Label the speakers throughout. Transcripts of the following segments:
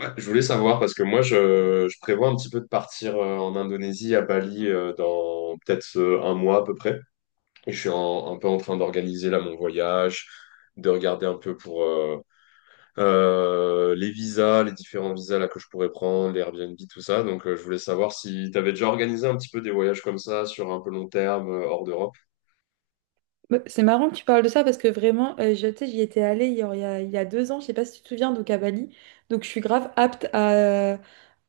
Speaker 1: Ouais, je voulais savoir parce que moi je prévois un petit peu de partir en Indonésie à Bali, dans peut-être un mois à peu près. Et je suis un peu en train d'organiser là mon voyage, de regarder un peu pour les visas, les différents visas là que je pourrais prendre, les Airbnb, tout ça. Donc je voulais savoir si tu avais déjà organisé un petit peu des voyages comme ça sur un peu long terme, hors d'Europe.
Speaker 2: Bah, c'est marrant que tu parles de ça parce que vraiment, tu sais, j'y étais allée il y a deux ans, je sais pas si tu te souviens, donc à Bali. Donc je suis grave apte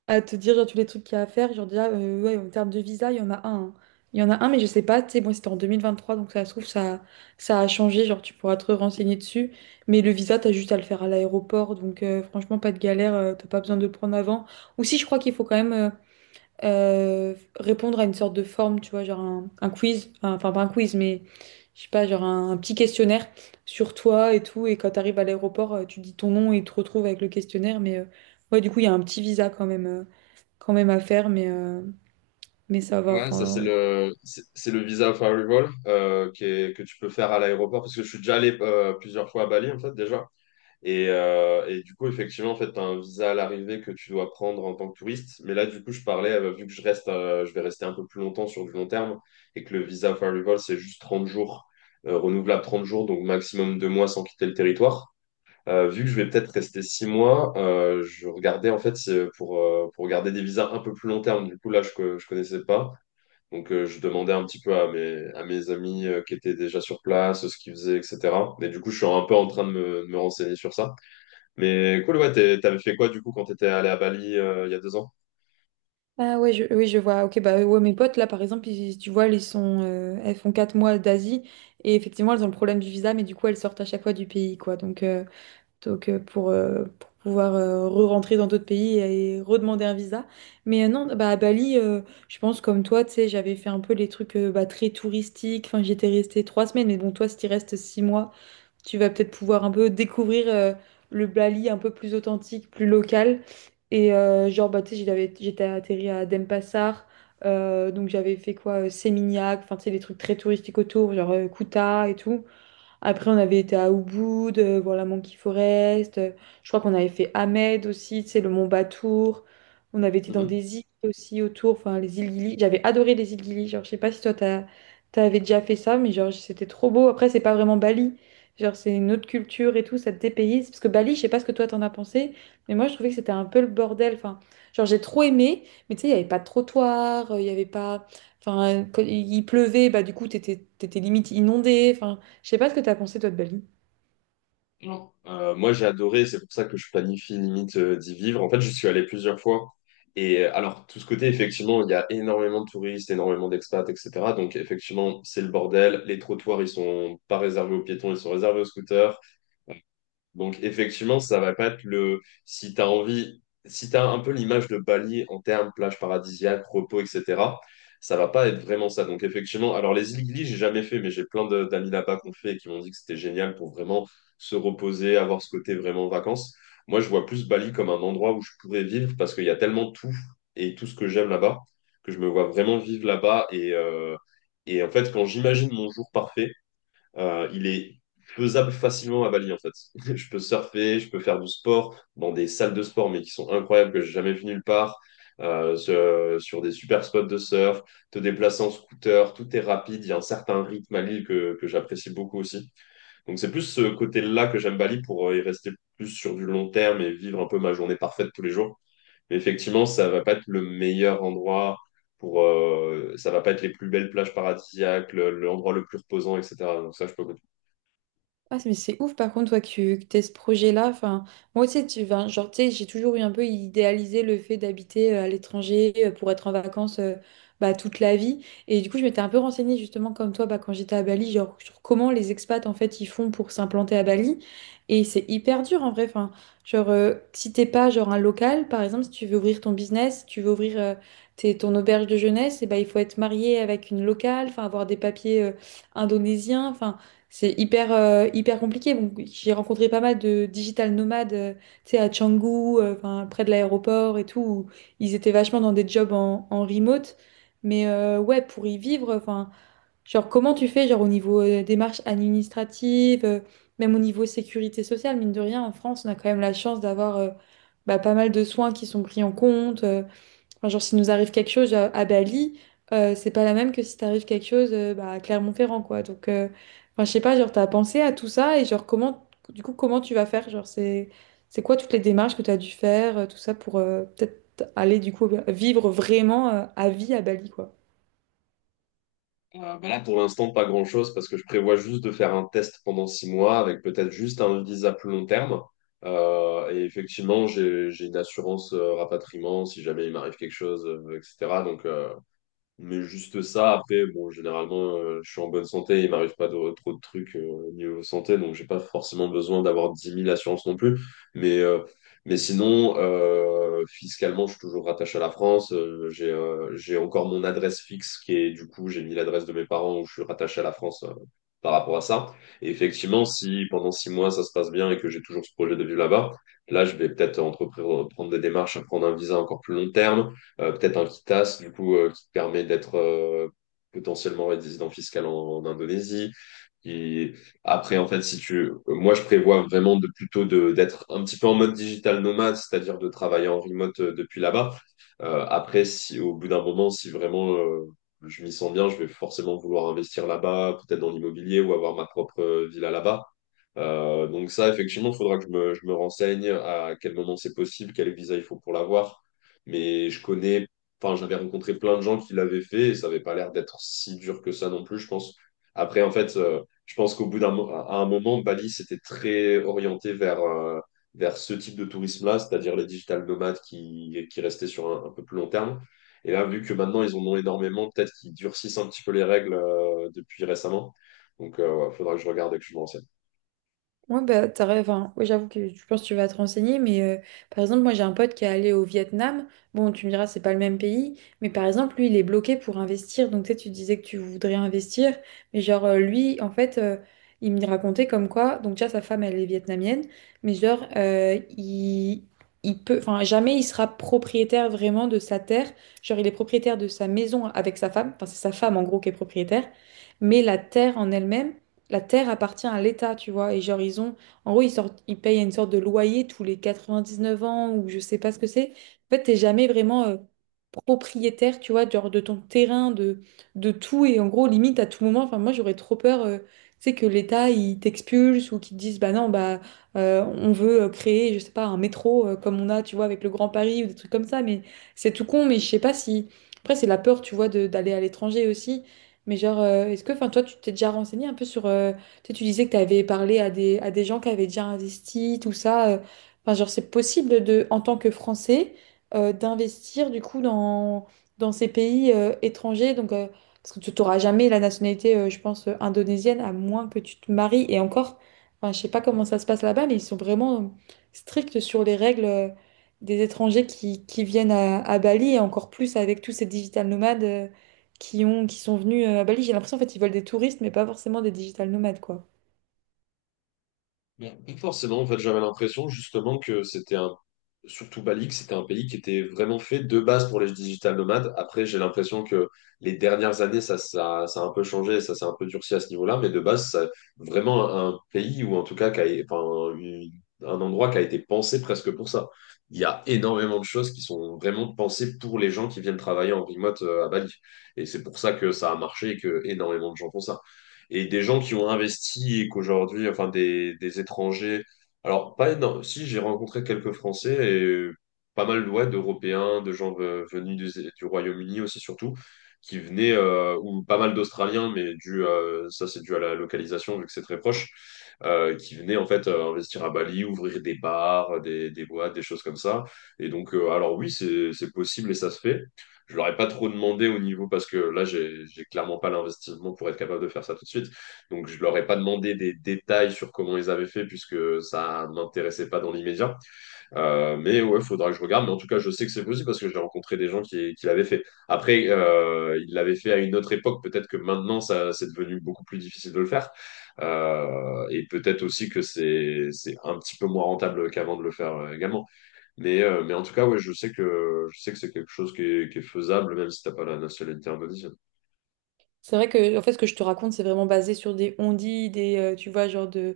Speaker 2: à te dire genre, tous les trucs qu'il y a à faire. Genre déjà, ouais, en termes de visa, il y en a un, hein. Il y en a un, mais je sais pas, tu sais, moi c'était en 2023, donc ça se trouve, ça a changé, genre tu pourras te renseigner dessus. Mais le visa, t'as juste à le faire à l'aéroport, donc franchement, pas de galère, t'as pas besoin de le prendre avant. Ou si, je crois qu'il faut quand même répondre à une sorte de forme, tu vois, genre un quiz, enfin pas un quiz, mais je sais pas, genre un petit questionnaire sur toi et tout. Et quand tu arrives à l'aéroport, tu dis ton nom et tu te retrouves avec le questionnaire. Mais ouais, du coup, il y a un petit visa quand même, quand même à faire, mais ça va.
Speaker 1: Ouais, ça c'est
Speaker 2: Enfin,
Speaker 1: le c'est le visa of arrival que tu peux faire à l'aéroport parce que je suis déjà allé plusieurs fois à Bali en fait déjà. Et du coup, effectivement, en fait, tu as un visa à l'arrivée que tu dois prendre en tant que touriste. Mais là, du coup, je parlais, vu que je reste, je vais rester un peu plus longtemps sur du long terme et que le visa for arrival, c'est juste 30 jours, renouvelable 30 jours, donc maximum 2 mois sans quitter le territoire. Vu que je vais peut-être rester 6 mois, je regardais, en fait, c'est pour regarder des visas un peu plus long terme. Du coup, là, je ne connaissais pas. Donc, je demandais un petit peu à à mes amis qui étaient déjà sur place, ce qu'ils faisaient, etc. Mais du coup, je suis un peu en train de de me renseigner sur ça. Mais cool, ouais, t'avais fait quoi du coup quand t'étais allé à Bali, il y a deux ans?
Speaker 2: ah ouais, oui, je vois. Ok, bah ouais, mes potes là, par exemple, tu vois, elles sont, elles font 4 mois d'Asie et effectivement, elles ont le problème du visa, mais du coup, elles sortent à chaque fois du pays, quoi. Donc, pour pouvoir re-rentrer dans d'autres pays et redemander un visa. Mais non, bah, à Bali, je pense comme toi, tu sais, j'avais fait un peu les trucs bah, très touristiques. Enfin, j'étais restée 3 semaines. Mais bon, toi, si tu restes 6 mois, tu vas peut-être pouvoir un peu découvrir le Bali un peu plus authentique, plus local. Et genre, bah, tu sais, j'étais atterri à Denpasar. Donc, j'avais fait quoi? Seminyak, enfin, tu sais, les trucs très touristiques autour, genre Kuta et tout. Après, on avait été à Ubud, voir la Monkey Forest. Je crois qu'on avait fait Ahmed aussi, c'est le Mont Batour. On avait été dans
Speaker 1: Mhm.
Speaker 2: des îles aussi autour, enfin les îles Gili. J'avais adoré les îles Gili. Genre, je sais pas si toi, t'avais déjà fait ça, mais genre, c'était trop beau. Après, c'est pas vraiment Bali. Genre, c'est une autre culture et tout, ça te dépayse. Parce que Bali, je sais pas ce que toi, t'en as pensé, mais moi, je trouvais que c'était un peu le bordel. Enfin, genre, j'ai trop aimé, mais tu sais, il y avait pas de trottoir, il y avait pas. Enfin, quand il pleuvait, bah, du coup, t'étais limite inondé. Je sais pas ce que t'as pensé, toi, de Bali.
Speaker 1: Non. Moi, j'ai adoré, c'est pour ça que je planifie limite d'y vivre. En fait, je suis allé plusieurs fois. Et alors, tout ce côté, effectivement, il y a énormément de touristes, énormément d'expats, etc. Donc, effectivement, c'est le bordel. Les trottoirs, ils sont pas réservés aux piétons, ils sont réservés aux scooters. Donc effectivement, ça va pas être le si tu as envie, si tu as un peu l'image de Bali en termes plage paradisiaque, repos, etc. Ça va pas être vraiment ça. Donc effectivement, alors les îles Gili, j'ai jamais fait, mais j'ai d'amis là-bas qu'on fait et qui m'ont dit que c'était génial pour vraiment se reposer, avoir ce côté vraiment vacances. Moi, je vois plus Bali comme un endroit où je pourrais vivre parce qu'il y a tellement tout et tout ce que j'aime là-bas que je me vois vraiment vivre là-bas et en fait, quand j'imagine mon jour parfait, il est faisable facilement à Bali, en fait. Je peux surfer, je peux faire du sport dans des salles de sport, mais qui sont incroyables, que j'ai jamais vu nulle part. Sur des super spots de surf, te déplacer en scooter, tout est rapide, il y a un certain rythme à l'île que j'apprécie beaucoup aussi. Donc c'est plus ce côté-là que j'aime Bali pour y rester plus sur du long terme et vivre un peu ma journée parfaite tous les jours. Mais effectivement, ça va pas être le meilleur endroit pour, ça va pas être les plus belles plages paradisiaques, l'endroit le plus reposant, etc. Donc ça, je peux.
Speaker 2: Ah, mais c'est ouf, par contre, toi, que t'aies ce projet-là. Enfin, moi aussi, enfin, genre, tu sais, j'ai toujours eu un peu idéalisé le fait d'habiter à l'étranger pour être en vacances bah, toute la vie. Et du coup, je m'étais un peu renseignée, justement, comme toi, bah, quand j'étais à Bali, genre, sur comment les expats, en fait, ils font pour s'implanter à Bali. Et c'est hyper dur, en vrai. Enfin, genre, si t'es pas, genre, un local, par exemple, si tu veux ouvrir ton business, si tu veux ouvrir ton auberge de jeunesse, et bah, il faut être marié avec une locale, enfin, avoir des papiers indonésiens. Enfin, c'est hyper, hyper compliqué. Bon, j'ai rencontré pas mal de digital nomades, tu sais, à Canggu, enfin, près de l'aéroport et tout, où ils étaient vachement dans des jobs en remote. Mais ouais, pour y vivre, enfin, genre, comment tu fais, genre, au niveau des démarches administratives, même au niveau sécurité sociale, mine de rien, en France, on a quand même la chance d'avoir bah, pas mal de soins qui sont pris en compte. Enfin, genre, s'il nous arrive quelque chose à Bali, c'est pas la même que si t'arrive quelque chose bah, à Clermont-Ferrand, quoi. Donc, enfin, je sais pas, genre, t'as pensé à tout ça et genre, comment, du coup, comment tu vas faire? Genre, c'est quoi toutes les démarches que t'as dû faire, tout ça, pour peut-être aller, du coup, vivre vraiment à vie à Bali, quoi.
Speaker 1: Bah là, pour l'instant, pas grand-chose parce que je prévois juste de faire un test pendant six mois avec peut-être juste un visa plus long terme. Et effectivement, j'ai une assurance rapatriement si jamais il m'arrive quelque chose, etc. Donc, mais juste ça, après, bon, généralement, je suis en bonne santé, il m'arrive pas de- trop de trucs niveau santé, donc j'ai pas forcément besoin d'avoir dix mille assurances non plus. Mais, euh, mais sinon, fiscalement, je suis toujours rattaché à la France. J'ai encore mon adresse fixe qui est, du coup, j'ai mis l'adresse de mes parents où je suis rattaché à la France par rapport à ça. Et effectivement, si pendant six mois ça se passe bien et que j'ai toujours ce projet de vivre là-bas, là, je vais peut-être entreprendre prendre des démarches à prendre un visa encore plus long terme, peut-être un Kitas, du coup, qui te permet d'être potentiellement résident fiscal en Indonésie. Et après, en fait, si tu, moi, je prévois vraiment de plutôt de d'être un petit peu en mode digital nomade, c'est-à-dire de travailler en remote depuis là-bas. Après, si au bout d'un moment, si vraiment je m'y sens bien, je vais forcément vouloir investir là-bas, peut-être dans l'immobilier ou avoir ma propre villa là-bas. Donc ça, effectivement, il faudra que je je me renseigne à quel moment c'est possible, quel visa il faut pour l'avoir. Mais je connais, enfin, j'avais rencontré plein de gens qui l'avaient fait et ça n'avait pas l'air d'être si dur que ça non plus, je pense. Après, en fait, je pense qu'au bout d'un à un moment, Bali s'était très orienté vers, vers ce type de tourisme-là, c'est-à-dire les digital nomades qui restaient sur un peu plus long terme. Et là, vu que maintenant, ils en ont énormément, peut-être qu'ils durcissent un petit peu les règles depuis récemment. Donc, il faudra que je regarde et que je me renseigne.
Speaker 2: Ouais, bah, enfin, ouais, j'avoue que je pense que tu vas te renseigner, mais par exemple, moi j'ai un pote qui est allé au Vietnam. Bon, tu me diras, c'est pas le même pays, mais par exemple, lui, il est bloqué pour investir. Donc, tu sais, tu disais que tu voudrais investir, mais genre, lui, en fait, il me racontait comme quoi, donc déjà, sa femme, elle est vietnamienne, mais genre, il peut, enfin, jamais il sera propriétaire vraiment de sa terre. Genre, il est propriétaire de sa maison avec sa femme, enfin, c'est sa femme en gros qui est propriétaire, mais la terre appartient à l'État, tu vois. Et genre, ils ont, en gros, ils sortent, ils payent une sorte de loyer tous les 99 ans ou je sais pas ce que c'est. En fait, t'es jamais vraiment propriétaire, tu vois, genre de ton terrain, de tout. Et en gros, limite, à tout moment, enfin, moi, j'aurais trop peur, tu sais, que l'État, il t'expulse ou qu'il te dise, bah non, bah, on veut créer, je sais pas, un métro comme on a, tu vois, avec le Grand Paris ou des trucs comme ça. Mais c'est tout con, mais je sais pas si. Après, c'est la peur, tu vois, d'aller à l'étranger aussi. Mais genre, est-ce que, enfin, toi, tu t'es déjà renseigné un peu sur... tu sais, tu disais que tu avais parlé à des gens qui avaient déjà investi, tout ça. Enfin, genre, c'est possible de, en tant que Français, d'investir du coup dans ces pays étrangers. Donc, parce que tu n'auras jamais la nationalité, je pense, indonésienne, à moins que tu te maries. Et encore, enfin, je sais pas comment ça se passe là-bas, mais ils sont vraiment stricts sur les règles des étrangers qui viennent à Bali, et encore plus avec tous ces digital nomades, qui sont venus à Bali. J'ai l'impression, en fait, ils veulent des touristes, mais pas forcément des digital nomades, quoi.
Speaker 1: Bon, pas forcément, en fait, j'avais l'impression justement que c'était surtout Bali, que c'était un pays qui était vraiment fait de base pour les digital nomades. Après, j'ai l'impression que les dernières années, ça a un peu changé, ça s'est un peu durci à ce niveau-là, vraiment un pays ou en tout cas enfin, un endroit qui a été pensé presque pour ça. Il y a énormément de choses qui sont vraiment pensées pour les gens qui viennent travailler en remote à Bali. Et c'est pour ça que ça a marché et que énormément de gens font ça et des gens qui ont investi et qu'aujourd'hui, enfin des étrangers. Alors, pas énorme. Si, j'ai rencontré quelques Français et pas mal ouais, d'Européens, de gens venus du Royaume-Uni aussi surtout, qui venaient, ou pas mal d'Australiens, mais dû, ça c'est dû à la localisation vu que c'est très proche, qui venaient en fait investir à Bali, ouvrir des bars, des boîtes, des choses comme ça. Et donc, alors oui, c'est possible et ça se fait. Je leur ai pas trop demandé au niveau parce que là j'ai clairement pas l'investissement pour être capable de faire ça tout de suite, donc je leur ai pas demandé des détails sur comment ils avaient fait puisque ça m'intéressait pas dans l'immédiat, mais ouais faudra que je regarde, mais en tout cas je sais que c'est possible parce que j'ai rencontré des gens qui l'avaient fait. Après ils l'avaient fait à une autre époque, peut-être que maintenant ça c'est devenu beaucoup plus difficile de le faire, et peut-être aussi que c'est un petit peu moins rentable qu'avant de le faire également, mais en tout cas, ouais, je sais que c'est quelque chose qui est faisable, même si t'as pas la nationalité indonésienne.
Speaker 2: C'est vrai que en fait ce que je te raconte c'est vraiment basé sur des on-dit, des tu vois genre de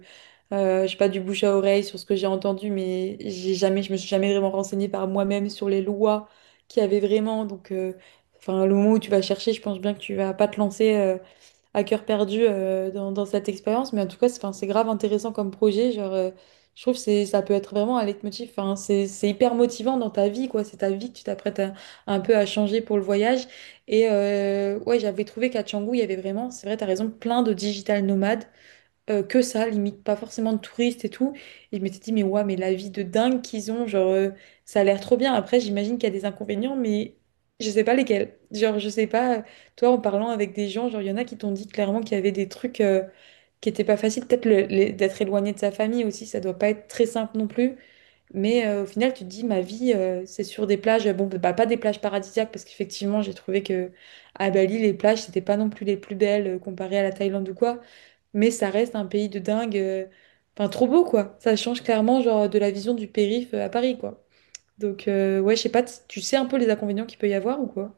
Speaker 2: je sais pas du bouche à oreille sur ce que j'ai entendu mais j'ai jamais je me suis jamais vraiment renseignée par moi-même sur les lois qu'il y avait vraiment donc enfin le moment où tu vas chercher je pense bien que tu vas pas te lancer à cœur perdu dans cette expérience mais en tout cas c'est enfin, c'est grave intéressant comme projet genre je trouve que c'est ça peut être vraiment un leitmotiv enfin c'est hyper motivant dans ta vie quoi c'est ta vie que un peu à changer pour le voyage et ouais, j'avais trouvé qu'à Canggu, il y avait vraiment, c'est vrai, t'as raison, plein de digital nomades, que ça, limite, pas forcément de touristes et tout. Et je m'étais dit, mais ouais, mais la vie de dingue qu'ils ont, genre, ça a l'air trop bien. Après, j'imagine qu'il y a des inconvénients, mais je sais pas lesquels. Genre, je sais pas, toi, en parlant avec des gens, genre, il y en a qui t'ont dit clairement qu'il y avait des trucs qui étaient pas faciles. Peut-être d'être éloigné de sa famille aussi, ça doit pas être très simple non plus. Mais au final, tu te dis, ma vie, c'est sur des plages, bon, bah, pas des plages paradisiaques, parce qu'effectivement, j'ai trouvé que à Bali, les plages, c'était pas non plus les plus belles comparées à la Thaïlande ou quoi, mais ça reste un pays de dingue, enfin, trop beau, quoi. Ça change clairement, genre, de la vision du périph' à Paris, quoi. Donc, ouais, je sais pas, tu sais un peu les inconvénients qu'il peut y avoir ou quoi?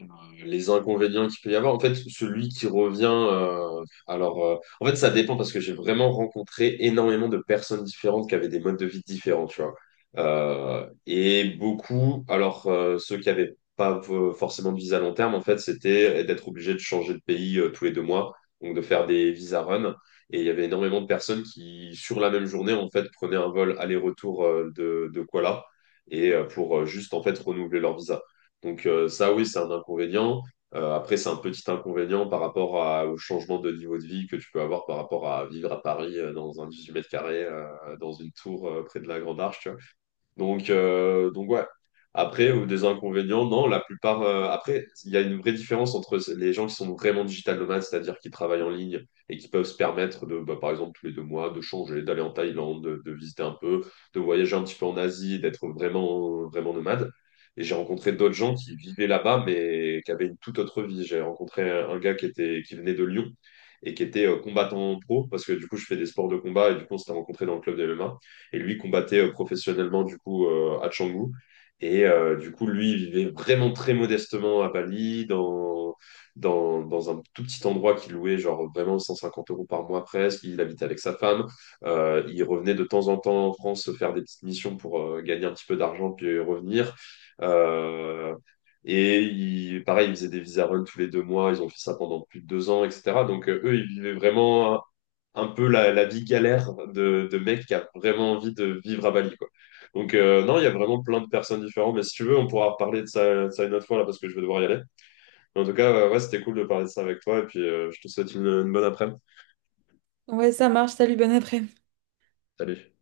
Speaker 1: euh, les inconvénients qu'il peut y avoir. En fait, celui qui revient, en fait, ça dépend parce que j'ai vraiment rencontré énormément de personnes différentes qui avaient des modes de vie différents, tu vois. Et beaucoup, ceux qui avaient pas forcément de visa à long terme, en fait, c'était d'être obligé de changer de pays tous les deux mois, donc de faire des visa run. Et il y avait énormément de personnes qui, sur la même journée, en fait, prenaient un vol aller-retour de Kuala et pour juste en fait renouveler leur visa. Donc ça, oui, c'est un inconvénient. Après, c'est un petit inconvénient par rapport au changement de niveau de vie que tu peux avoir par rapport à vivre à Paris dans un 18 mètres carrés, dans une tour près de la Grande Arche. Tu Donc, donc ouais. Après, des inconvénients, non, la plupart. Après, il y a une vraie différence entre les gens qui sont vraiment digital nomades, c'est-à-dire qui travaillent en ligne et qui peuvent se permettre de, bah, par exemple, tous les deux mois, de changer, d'aller en Thaïlande, de visiter un peu, de voyager un petit peu en Asie, d'être vraiment, vraiment nomade. Et j'ai rencontré d'autres gens qui vivaient là-bas, mais qui avaient une toute autre vie. J'ai rencontré un gars qui était, qui venait de Lyon et qui était combattant pro, parce que du coup, je fais des sports de combat et du coup, on s'était rencontré dans le club de MMA. Et lui combattait professionnellement, du coup, à Canggu. Et du coup, lui, il vivait vraiment très modestement à Bali, dans un tout petit endroit qu'il louait, genre vraiment 150 euros par mois presque. Il habitait avec sa femme. Il revenait de temps en temps en France se faire des petites missions pour gagner un petit peu d'argent puis revenir. Euh, et il, pareil, ils faisaient des visa runs tous les deux mois. Ils ont fait ça pendant plus de deux ans, etc. Donc eux, ils vivaient vraiment un peu la vie galère de mec qui a vraiment envie de vivre à Bali, quoi. Donc, non, il y a vraiment plein de personnes différentes. Mais si tu veux, on pourra reparler de ça une autre fois, là, parce que je vais devoir y aller. Mais en tout cas, ouais, c'était cool de parler de ça avec toi. Et puis, je te souhaite une bonne après-midi.
Speaker 2: Ouais, ça marche, salut, bon après
Speaker 1: Salut.